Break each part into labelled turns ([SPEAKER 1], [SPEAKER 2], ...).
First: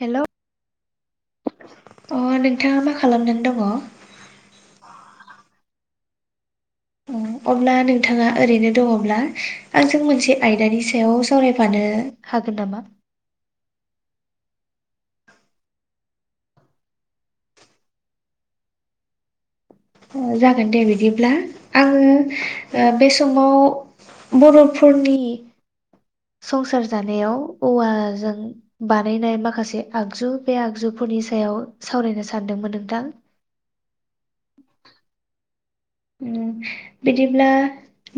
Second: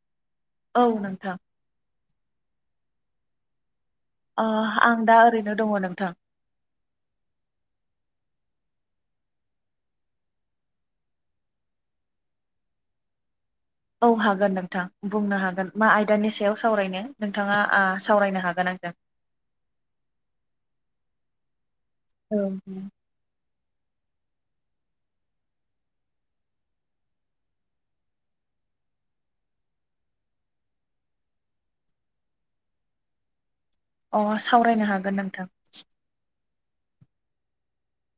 [SPEAKER 1] Hello
[SPEAKER 2] औ नोंथां
[SPEAKER 1] अ नोंथाङा मा खालामनानै दङ
[SPEAKER 2] ओ आं दा ओरैनो दङ नोंथां
[SPEAKER 1] उम अब्ला नोंथाङा ओरैनो दङब्ला आंजों मोनसे आयदानि सायाव सावरायफानो हागोन नामा
[SPEAKER 2] औ हागोन नोंथां बुंनो हागोन मा आयदानि सायाव सावरायनो नोंथाङा ओ सावरायनो हागोन आंजों
[SPEAKER 1] ओ जागोन दे बिदिब्ला आङो ओ बे समाव बरफोरनि संसार जानायाव औवाजों बानायनाय माखासे आगजु बे आगजुफोरनि सायाव सावरायनो सानदोंमोन नोंथां
[SPEAKER 2] अ सावरायनो हागोन नोंथां
[SPEAKER 1] बिदिब्ला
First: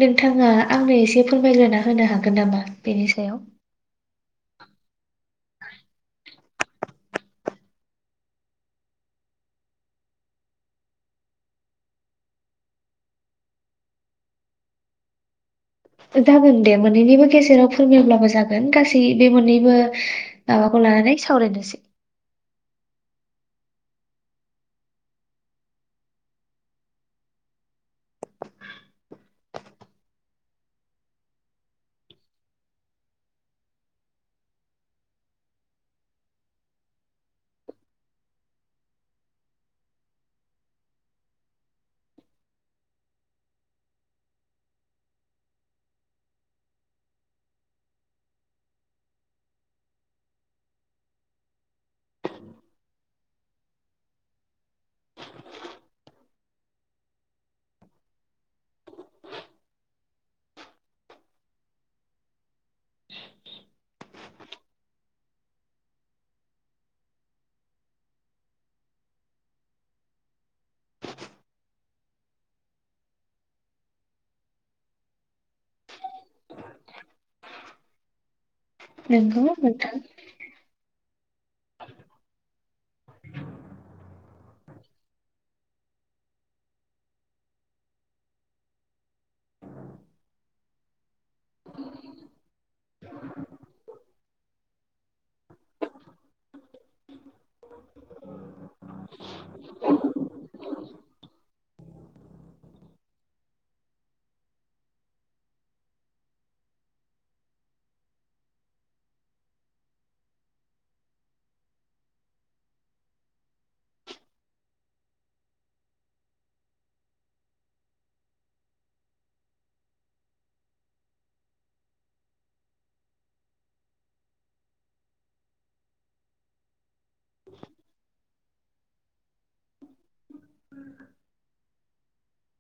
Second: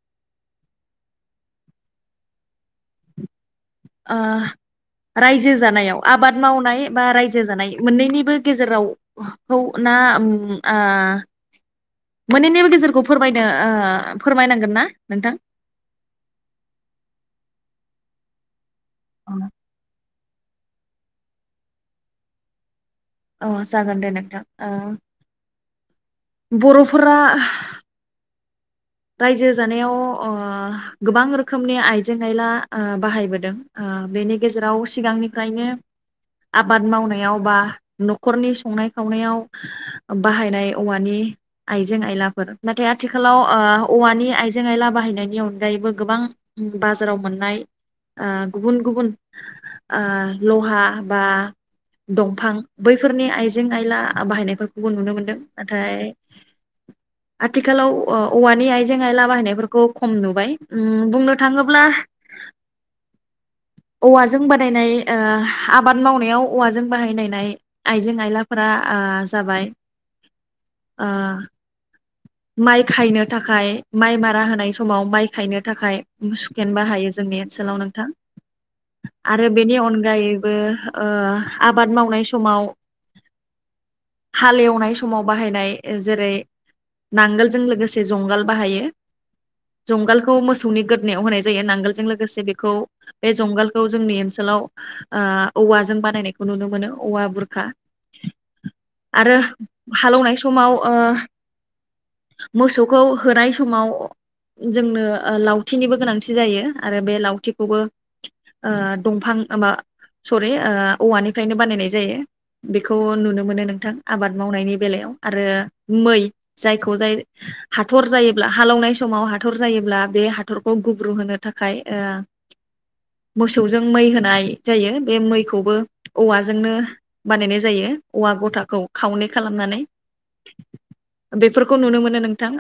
[SPEAKER 1] नोंथाङा आंनो एसे फोरमायलायना होनो हागोन नामा बेनि सायाव
[SPEAKER 2] ओ रायजो जानायाव आबाद मावनाय बा रायजो जानाय मोनैनिबो गेजेराव खौना आ मोनैनिबो गेजेरखौ फोरमायनो ओ फोरमायनांगोन ना नोंथां
[SPEAKER 1] जागोन दे मोननैनिबो गेजेराव फोरमायब्लाबो जागोन गासै गासै बे मोननैबो माबाखौ लानानै सावरायनोसै
[SPEAKER 2] अ जागोन दे नोंथां ओ बरफोरा रायजो जानायाव ओ गोबां रोखोमनि आइजें आइला ओ बाहायबोदों ओ बेनि गेजेराव सिगांनिफ्रायनो आबाद मावनायाव बा नखरनि संनाय खावनायाव बाहायनाय औवानि आइजें आइलाफोर नाथाय आथिखालाव ओ औवानि आइजें आइला बाहायनायनि अनगायैबो गोबां बाजाराव मोननाय ओ गुबुन गुबुन ओ लहा बा दंफां बैफोरनि आइजें आइला बाहायनायफोरखौबो नुनो मोनदों नाथाय आथिखालाव ओ औवानि आइ आइजें आइला बाहायनायफोरखौ खम नुबाय उम बुंनो थाङोब्ला औवाजों बादायनाय ओ आबाद मावनायाव औवाजों बाहायनायनाय आइजें आइलाफोरा ओ जाबाय ओ माइ खायनो थाखाय माइ मारा होनाय समाव माइ खायनो थाखाय सुकेन बाहायो जोंनि ओनसोलाव नोंथां
[SPEAKER 1] नोंगौ
[SPEAKER 2] आरो बेनि
[SPEAKER 1] नोंथां
[SPEAKER 2] अनगायैबो ओ आबाद मावनाय समाव हालेवनाय समाव बाहायनाय जेरै नांगोलजों लोगोसे जंगाल बाहायो जंगालखौ मोसौनि गोद नायाव होनाय जायो नांगोलजों लोगोसे बेखौ बे जंगालखौ जोंनि ओन सोलाव ओ औवाजों बानायनायखौ नुनो मोनो औवा बुर का आरो हालौनाय समाव ओ मोसौखौ होनाय समाव जोंनो ओ लावथिनिबो गोनांथि जायो आरो बे लावथिखौबो ओ दंफां मा सरि ओ औवानिफ्रायनो बानायनाय जायो बेखौ नुनो मोनो नोंथां आबाद मावनायनि बेलायाव आरो मै जायखौ जाय हाथ हाथर जायोब्ला हालौनाय समाव हाथर जायोब्ला बे हाथरखौ गुब्रु होनो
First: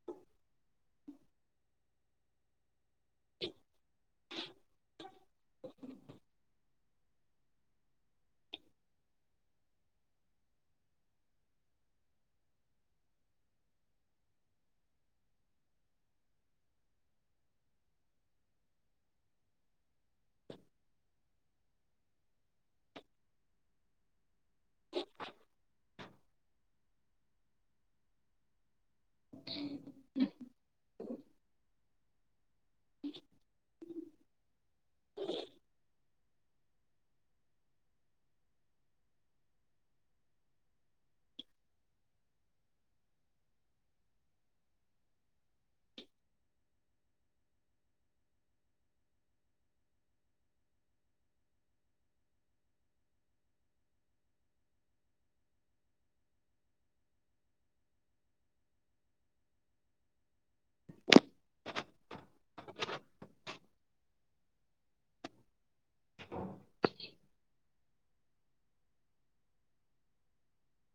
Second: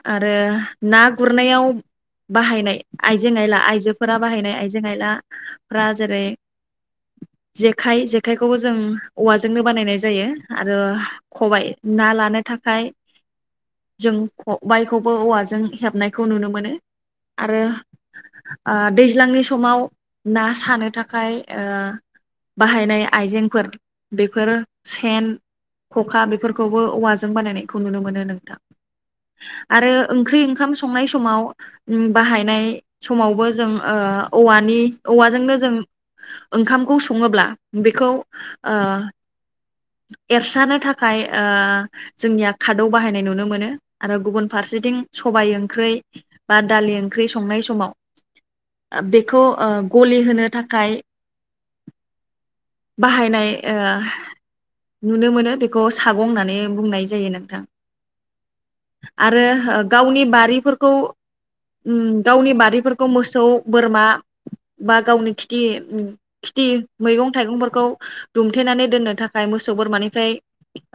[SPEAKER 2] आरो ना गुरनायाव बाहायनाय आइजें आइला आइजोफोरा बाहायनाय आइजें आइला फोरा जेरै जेखाय जेखायखौबो जों औवाजोंनो बानायनाय जायो आरो खबाइ ना लानो थाखाय जों ख बायखौबो औवाजों हेबनायखौ नुनो मोनो आरो ओ दैज्लांनि समाव ना सानो थाखाय ओ बाहायनाय आइजेंफोर बेफोर सेन खखा बेफोरखौबो औवाजों बानायनायखौ नुनो मोनो नोंथां आरो ओंख्रि ओंखाम संनाय समाव उ बाहायनाय समावबो जों ओ औवानि औवाजोंनो जों ओंखामखौ सङोब्ला बेखौ ओ एरस्रानो थाखाय ओ जोंनिया खादौ बाहायनाय नुनो मोनो आरो गुबुन फारसेथिं सबाय ओंख्रै बा दालि ओंख्रै संनाय समाव बेखौ ओ गलि होनो थाखाय बाहायनाय ओ नुनो मोनो बेखौ सागं होननानै बुंनाय जायो नोंथां आरो गावनि बारिफोरखौ उम गावनि बारिफोरखौ मोसौ बोरमा बा गावनि खिथि खिथि मैगं थाइगंफोरखौ दुमथेनानै दोननो थाखाय मोसौ बोरमानिफ्राय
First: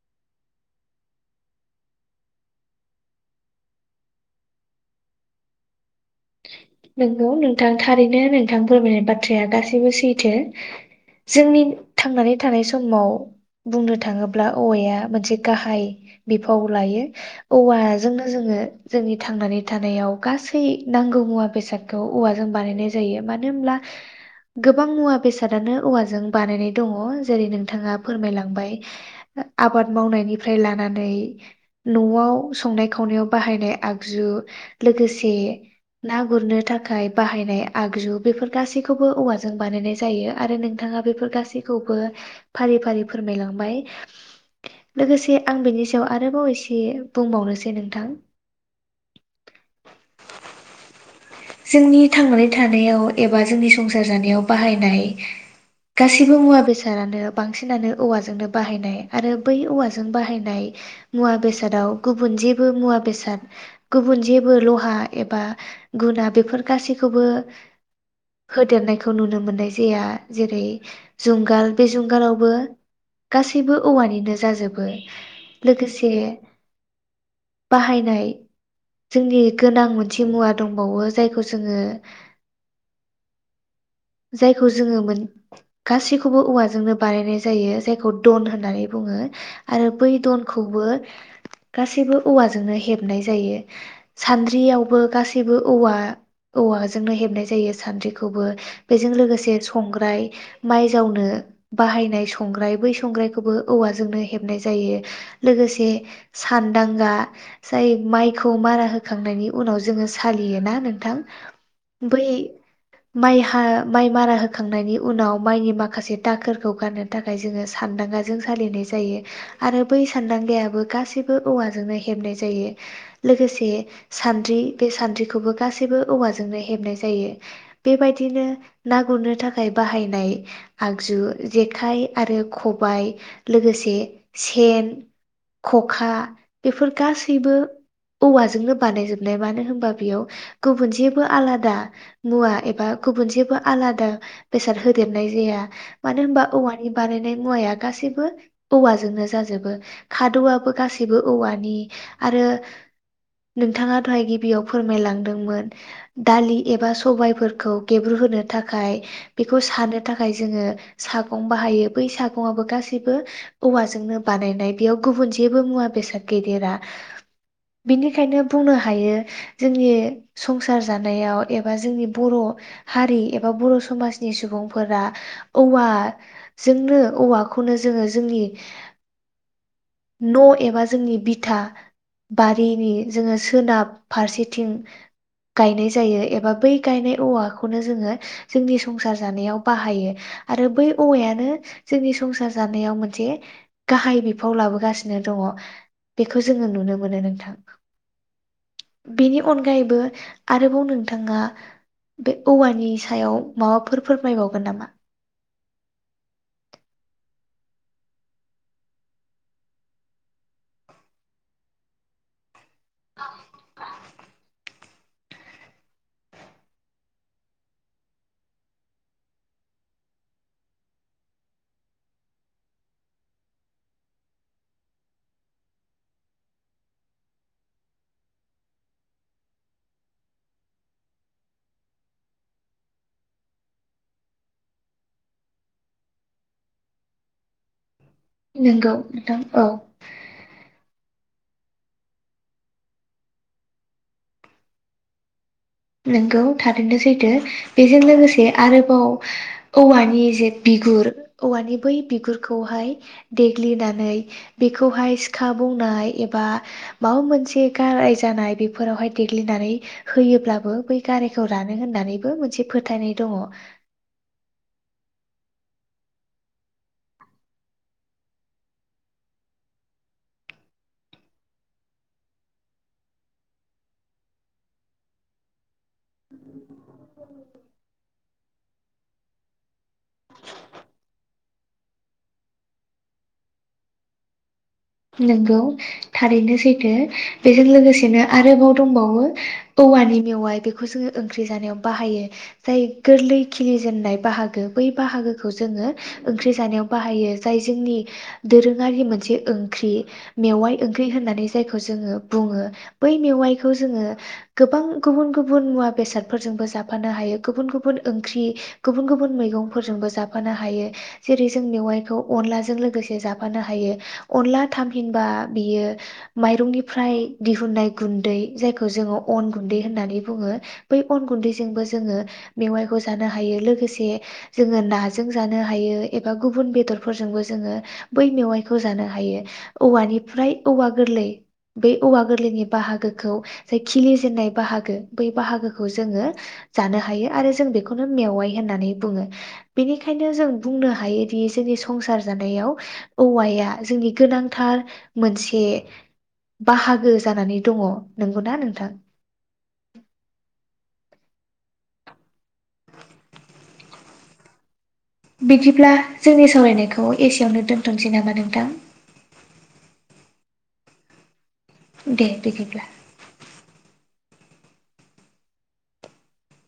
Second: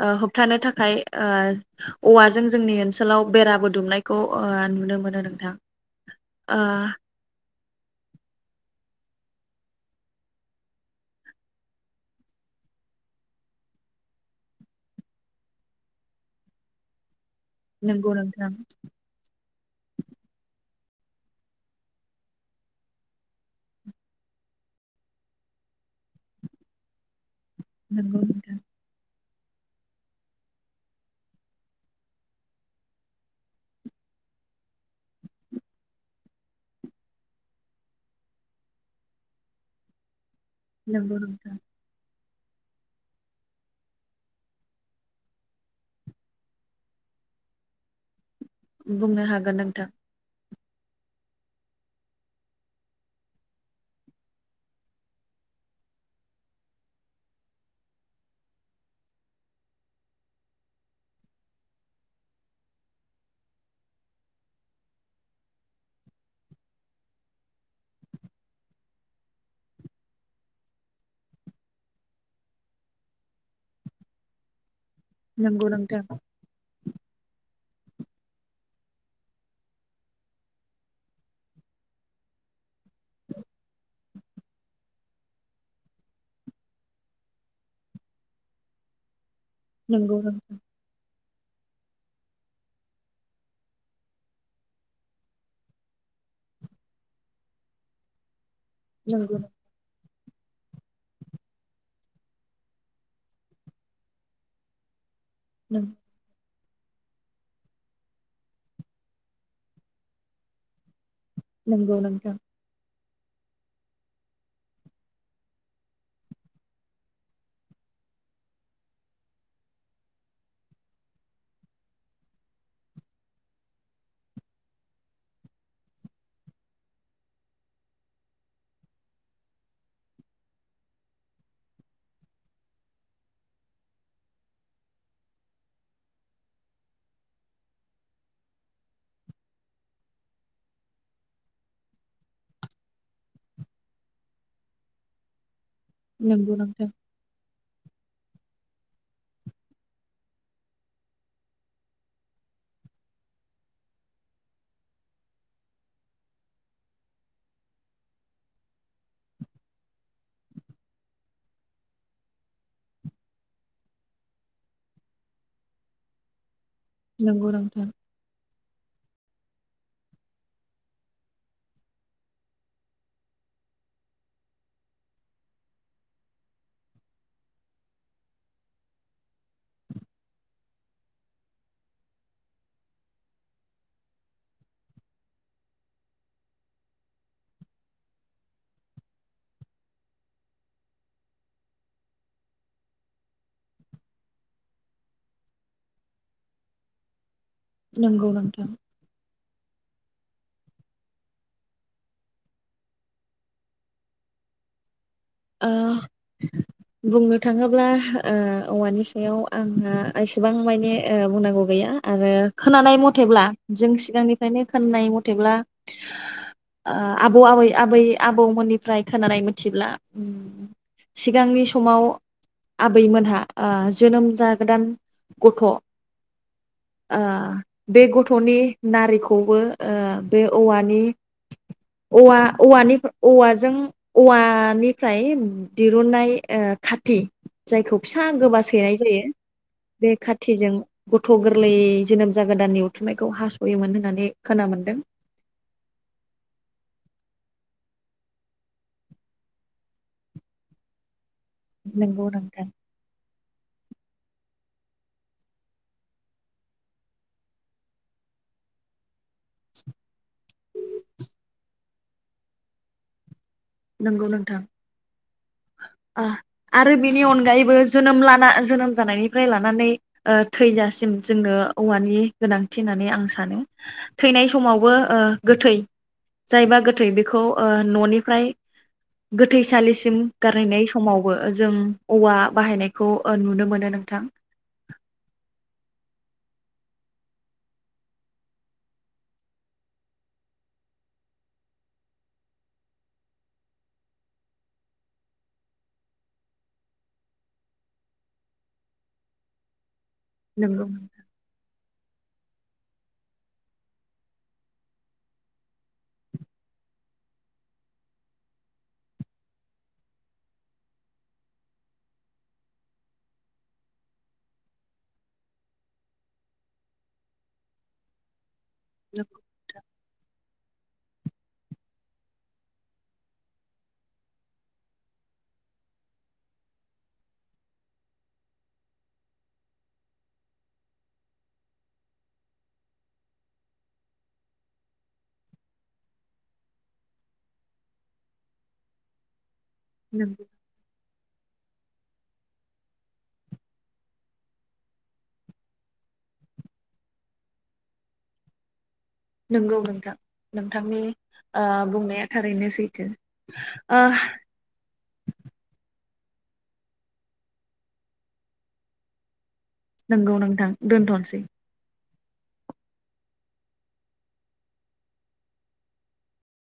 [SPEAKER 2] ओ होबथानो थाखाय ओ औवाजों जोंनि ओनसोलाव बेराबो दुमनायखौ‌ ओ नुनो मोनो नोंथां ओ
[SPEAKER 1] नंगौ नोंथां थारैनो नोंथां फोरमायनाय बाथ बाथ्राया गासैबो सैथो जोंनि थांनानै थानाय समाव बुंनो थाङोब्ला औवाया मोनसे गाहाय बिफाव लायो
[SPEAKER 2] नंगौ
[SPEAKER 1] औवाजोंनो
[SPEAKER 2] नोंथां
[SPEAKER 1] जोंङो जोंनि थांनानै थानायाव गासै नांगौ मुवा बेसादखौ औवाजों बानायनाय जायो मानो होनोमब्ला गोबां मुवा बेसादानो औवाजों बानायनाय दङ जेरै नोंथाङा
[SPEAKER 2] नंगौ नोंथां
[SPEAKER 1] फोरमायलांबाय आबाद मावनायनिफ्राय लानानै नआव संनाय खावनायाव बाहायनाय आगजु लोगोसे ना गुरनो थाखाय बाहायनाय आगजु बेफोर गासैखौबो औवाजों बानायनाय जायो आरो नोंथाङा
[SPEAKER 2] नंगौ
[SPEAKER 1] बेफोर
[SPEAKER 2] नोंथां
[SPEAKER 1] गासैखौबो फारि फारि फोरमायलांबाय लोगोसे आं बिनि सायाव आरोबाव एसे बुंबावनोसै नोंथां
[SPEAKER 2] बुंनो हागोन नोंथां
[SPEAKER 1] जोंनि थांनानै थानायाव एबा जोंनि संसार जानायाव बाहायनाय गासैबो मुवा बेसादानो बांसिनानो औवाजोंनो बाहायनाय आरो बै औवाजों बाहायनाय मुवा बेसादाव गुबुन जेबो मुवा बेसाद गुबुन जेबो लहा एबा गुना बेफोर गासैखौबो होदेरनायखौ नुनो मोननाय जाया जेरै जुंगाल बे जुंगालावबो गासैबो औवानिनो जाजोबो
[SPEAKER 2] नोंगौ नोंथां
[SPEAKER 1] लोगोसे बाहायनाय जोंनि गोनां मोनसे मुवा दंबावो जायखौ जोङो जायखौ जोङो मोन गासैखौबो औवाजोंनो बानायनाय जायो जायखौ दन होननानै बुङो आरो बै
[SPEAKER 2] नंगौ नोंथां
[SPEAKER 1] दनखौबो गासैबो औवाजोंनो हेबनाय जायो सान्द्रियावबो गासैबो औवा औवाजोंनो हेबनाय जायो सान्द्रिखौबो बेजों
[SPEAKER 2] नंगौ
[SPEAKER 1] लोगोसे संग्राय माइ जावनो बाहायनाय संग्राय बै संग्रायखौबो औवाजोंनो हेबनाय जायो लोगोसे सानदांगा जाय माइखौ मारा होखांनायनि उनाव जोङो सालियोना नों थां
[SPEAKER 2] नोंगौ नोंथां
[SPEAKER 1] माइ हा माइ मारा होखांनायनि उनाव माइनि माखासे दाखोरखौ गारनो थाखाय जोङो सानदांगाजों सालिनाय जायो आरो बै सानदांगायाबो गासैबो औवाजोंनो हेबनाय जायो लोगोसे सानद्रि बे सानद्रिखौबो गासैबो औवाजोंनो हेबनाय जायो बेबायदिनो ना गुरनो थाखाय बाहायनाय आगजु जेखाइ आरो खबाइ लोगोसे सेन खखा बेफोर गासैबो औवाजोंनो बानायजोबनाय मानो होनबा बेयाव गुबुन जेबो आलादा मुवा एबा गुबुन जेबो आलादा बेसाद होदेरनाय जाया मानो होनबा
[SPEAKER 2] नंगौ
[SPEAKER 1] औवानि
[SPEAKER 2] नोंथां
[SPEAKER 1] बानायनाय मुवाया गासैबो औवाजोंनो जाजोबो खादौआबो गासैबो औवानि आरो नोंथाङा दहाय गिबियाव फोरमायलांदों मोन दालि एबा सबायफोरखौ गेब्रुहोनो थाखाय बेखौ सानो थाखाय जोंङो सागं बाहायो बै सागंआबो गासैबो औवाजोंनो बानायनाय बेयाव गुबुन जेबो मुवा बेसाद गैदेरा।
[SPEAKER 2] नंगौ नोंथां
[SPEAKER 1] बिनिखायनो बुंनो हायो जोंनि संसार जानायाव एबा जोंनि बर'हारि एबा बर'समाजनि सुबुंफोरा औवाजोंनो-औवाखौनो जोंङो जोंनि न एबा जोंनि बिथा बारिनि जोंङो सोनाब फारसेथिं गायनाय जायो एबा बै गायनाय औवाखौनो जोंङो जोंनि संसार जानायाव बाहायो आरो बै औवायानो जोंनि संसार जानायाव मोनसे गाहाय बिफाव लाबोगासिनो दंङ बेखौ जोंङो नुनो मोनो नोंथां।
[SPEAKER 2] नोंगौ नोंथां
[SPEAKER 1] गायैबो आरोबाव नोंथाङा बे औवानि सायाव माबाफोर फोरमायबावगोन नामा।
[SPEAKER 2] ओ बुंनो थाङोब्ला औवानि सायाव आंहा एसेबां माने बुंनांगौ गैया आरो खोनानाय मथेब्ला जों सिगांनिफ्रायनो खोननाय मथेब्ला आबौ आबै-आबै आबौमोननिफ्राय खोनानाय मिथिब्ला सिगांनि समाव आबैमोनहा जोनोम जागोदान गथ' बे गथ'नि नारिखौबो बे औवानि-औवा-औवानि-औवाजों-औवानि फ्राय दिरुननाय खाथि जायखौ फिसा गोबा
[SPEAKER 1] नोंगौ
[SPEAKER 2] सैनाय जायो
[SPEAKER 1] नोंथां औ
[SPEAKER 2] बे खाथिजों गथ‌' गोरलै जोनोम जागोदाननि उथुमनायखौ हासयोमोन होननानै खोना मोनदों।
[SPEAKER 1] नोंगौ थारैनो सैथो बेजों लोगोसे आरोबाव औवानि जे बिगुर औवानि बै
[SPEAKER 2] नंगौ नोंथां।
[SPEAKER 1] बिगुरखौहाय देग्लिनानै बेखौहाय सिखा बौनाय एबा माबा मोनसे गाराय जानाय बेफोरावहाय देग्लिनानै होयोब्ला बै गारायखौ रानो होननानैबो मोनसे फोथायनाय दंङ।
[SPEAKER 2] नोंगौ नोंथां आरो बिनि अनगायैबो जोनोम लाना जोनोम जानायनिफ्राय लानानै थैजासिम जोंनो औवानि गोनांथि होननानै आं सानो थैनाय समावबो गोथै जायबा गो थै बेखौ ननिफ्राय गोथैसालिसिम गारहैनाय समावबो जों औवा बाहायनायखौ नुनो मोनो नोंथां
[SPEAKER 1] नोंगौ थारैनो सैथो बेजों लोगोसेनो आरोबाव दंबावो औवानि मेवाय बेखौ जोंङो ओंख्रि जानायाव बाहायो जाय गोरलै खिलिजेेननाय बाहागो बै बाहागोखौ जोंङो ओंख्रि जानायाव बाहायो जाय जोंनि दोरोंङारि मोनसे ओं खरि मेवाय
[SPEAKER 2] नंगौ
[SPEAKER 1] ओंख्रि होननानै जायखौ जोंङो बुंङो बै मेवायखौ जोंङो गोबां गुबुन-गुबुन मुवा बेसादफोरजोंबो जाफानो हायो गुबुन-गुबुन ओंख्रि गुबुन-गुबुन मैगंफोरजोंबो जाफानो हायो जेरै जों मेवायखौ अनलाजों लोगोसे जाफानो हायो। अनला थामहिनबा बियो मायरंनिफ्राय दिहुननाय गुन्दै जाय खौ जोंङो अन गुन्दै होननानै बुंङो। बै अन गुन्दैजोंबो जोंङो मेवायखौ जानो हायो लोगोसे जोंङो नाजों जानो हायो एबा गुबुन बेदरफोरजोंबो जोंङो बै मेवायखौ जानो हायो औवानिफ्राय-औवा गोरलै बे औवा गोरलैनि बाहागोखौ जाय खिलि जेननाय बाहागो बै बाहागोखौ जोंङो जानो हायो आरो जों बेखौनो मेवाय होननानै बुंङो। बेनिखायनो जों
[SPEAKER 2] नंगौ
[SPEAKER 1] बुंनो हायोदि जोंनि संसार जानायाव औवाया जोंनि गोनांथार मोनसे बाहागो जानानै दंङ नंगौना नोंथां।
[SPEAKER 2] नंगौ नोंथां नों नोंथांनि बुंनाया थारैनो सैथो।
[SPEAKER 1] बिदिब्ला जोंनि सावरायनायखौ एसेवनो दोन्थसै नामा नोंथां
[SPEAKER 2] नोंगौ नोंथां दोनथनोसै
[SPEAKER 1] दे बिदिब्ला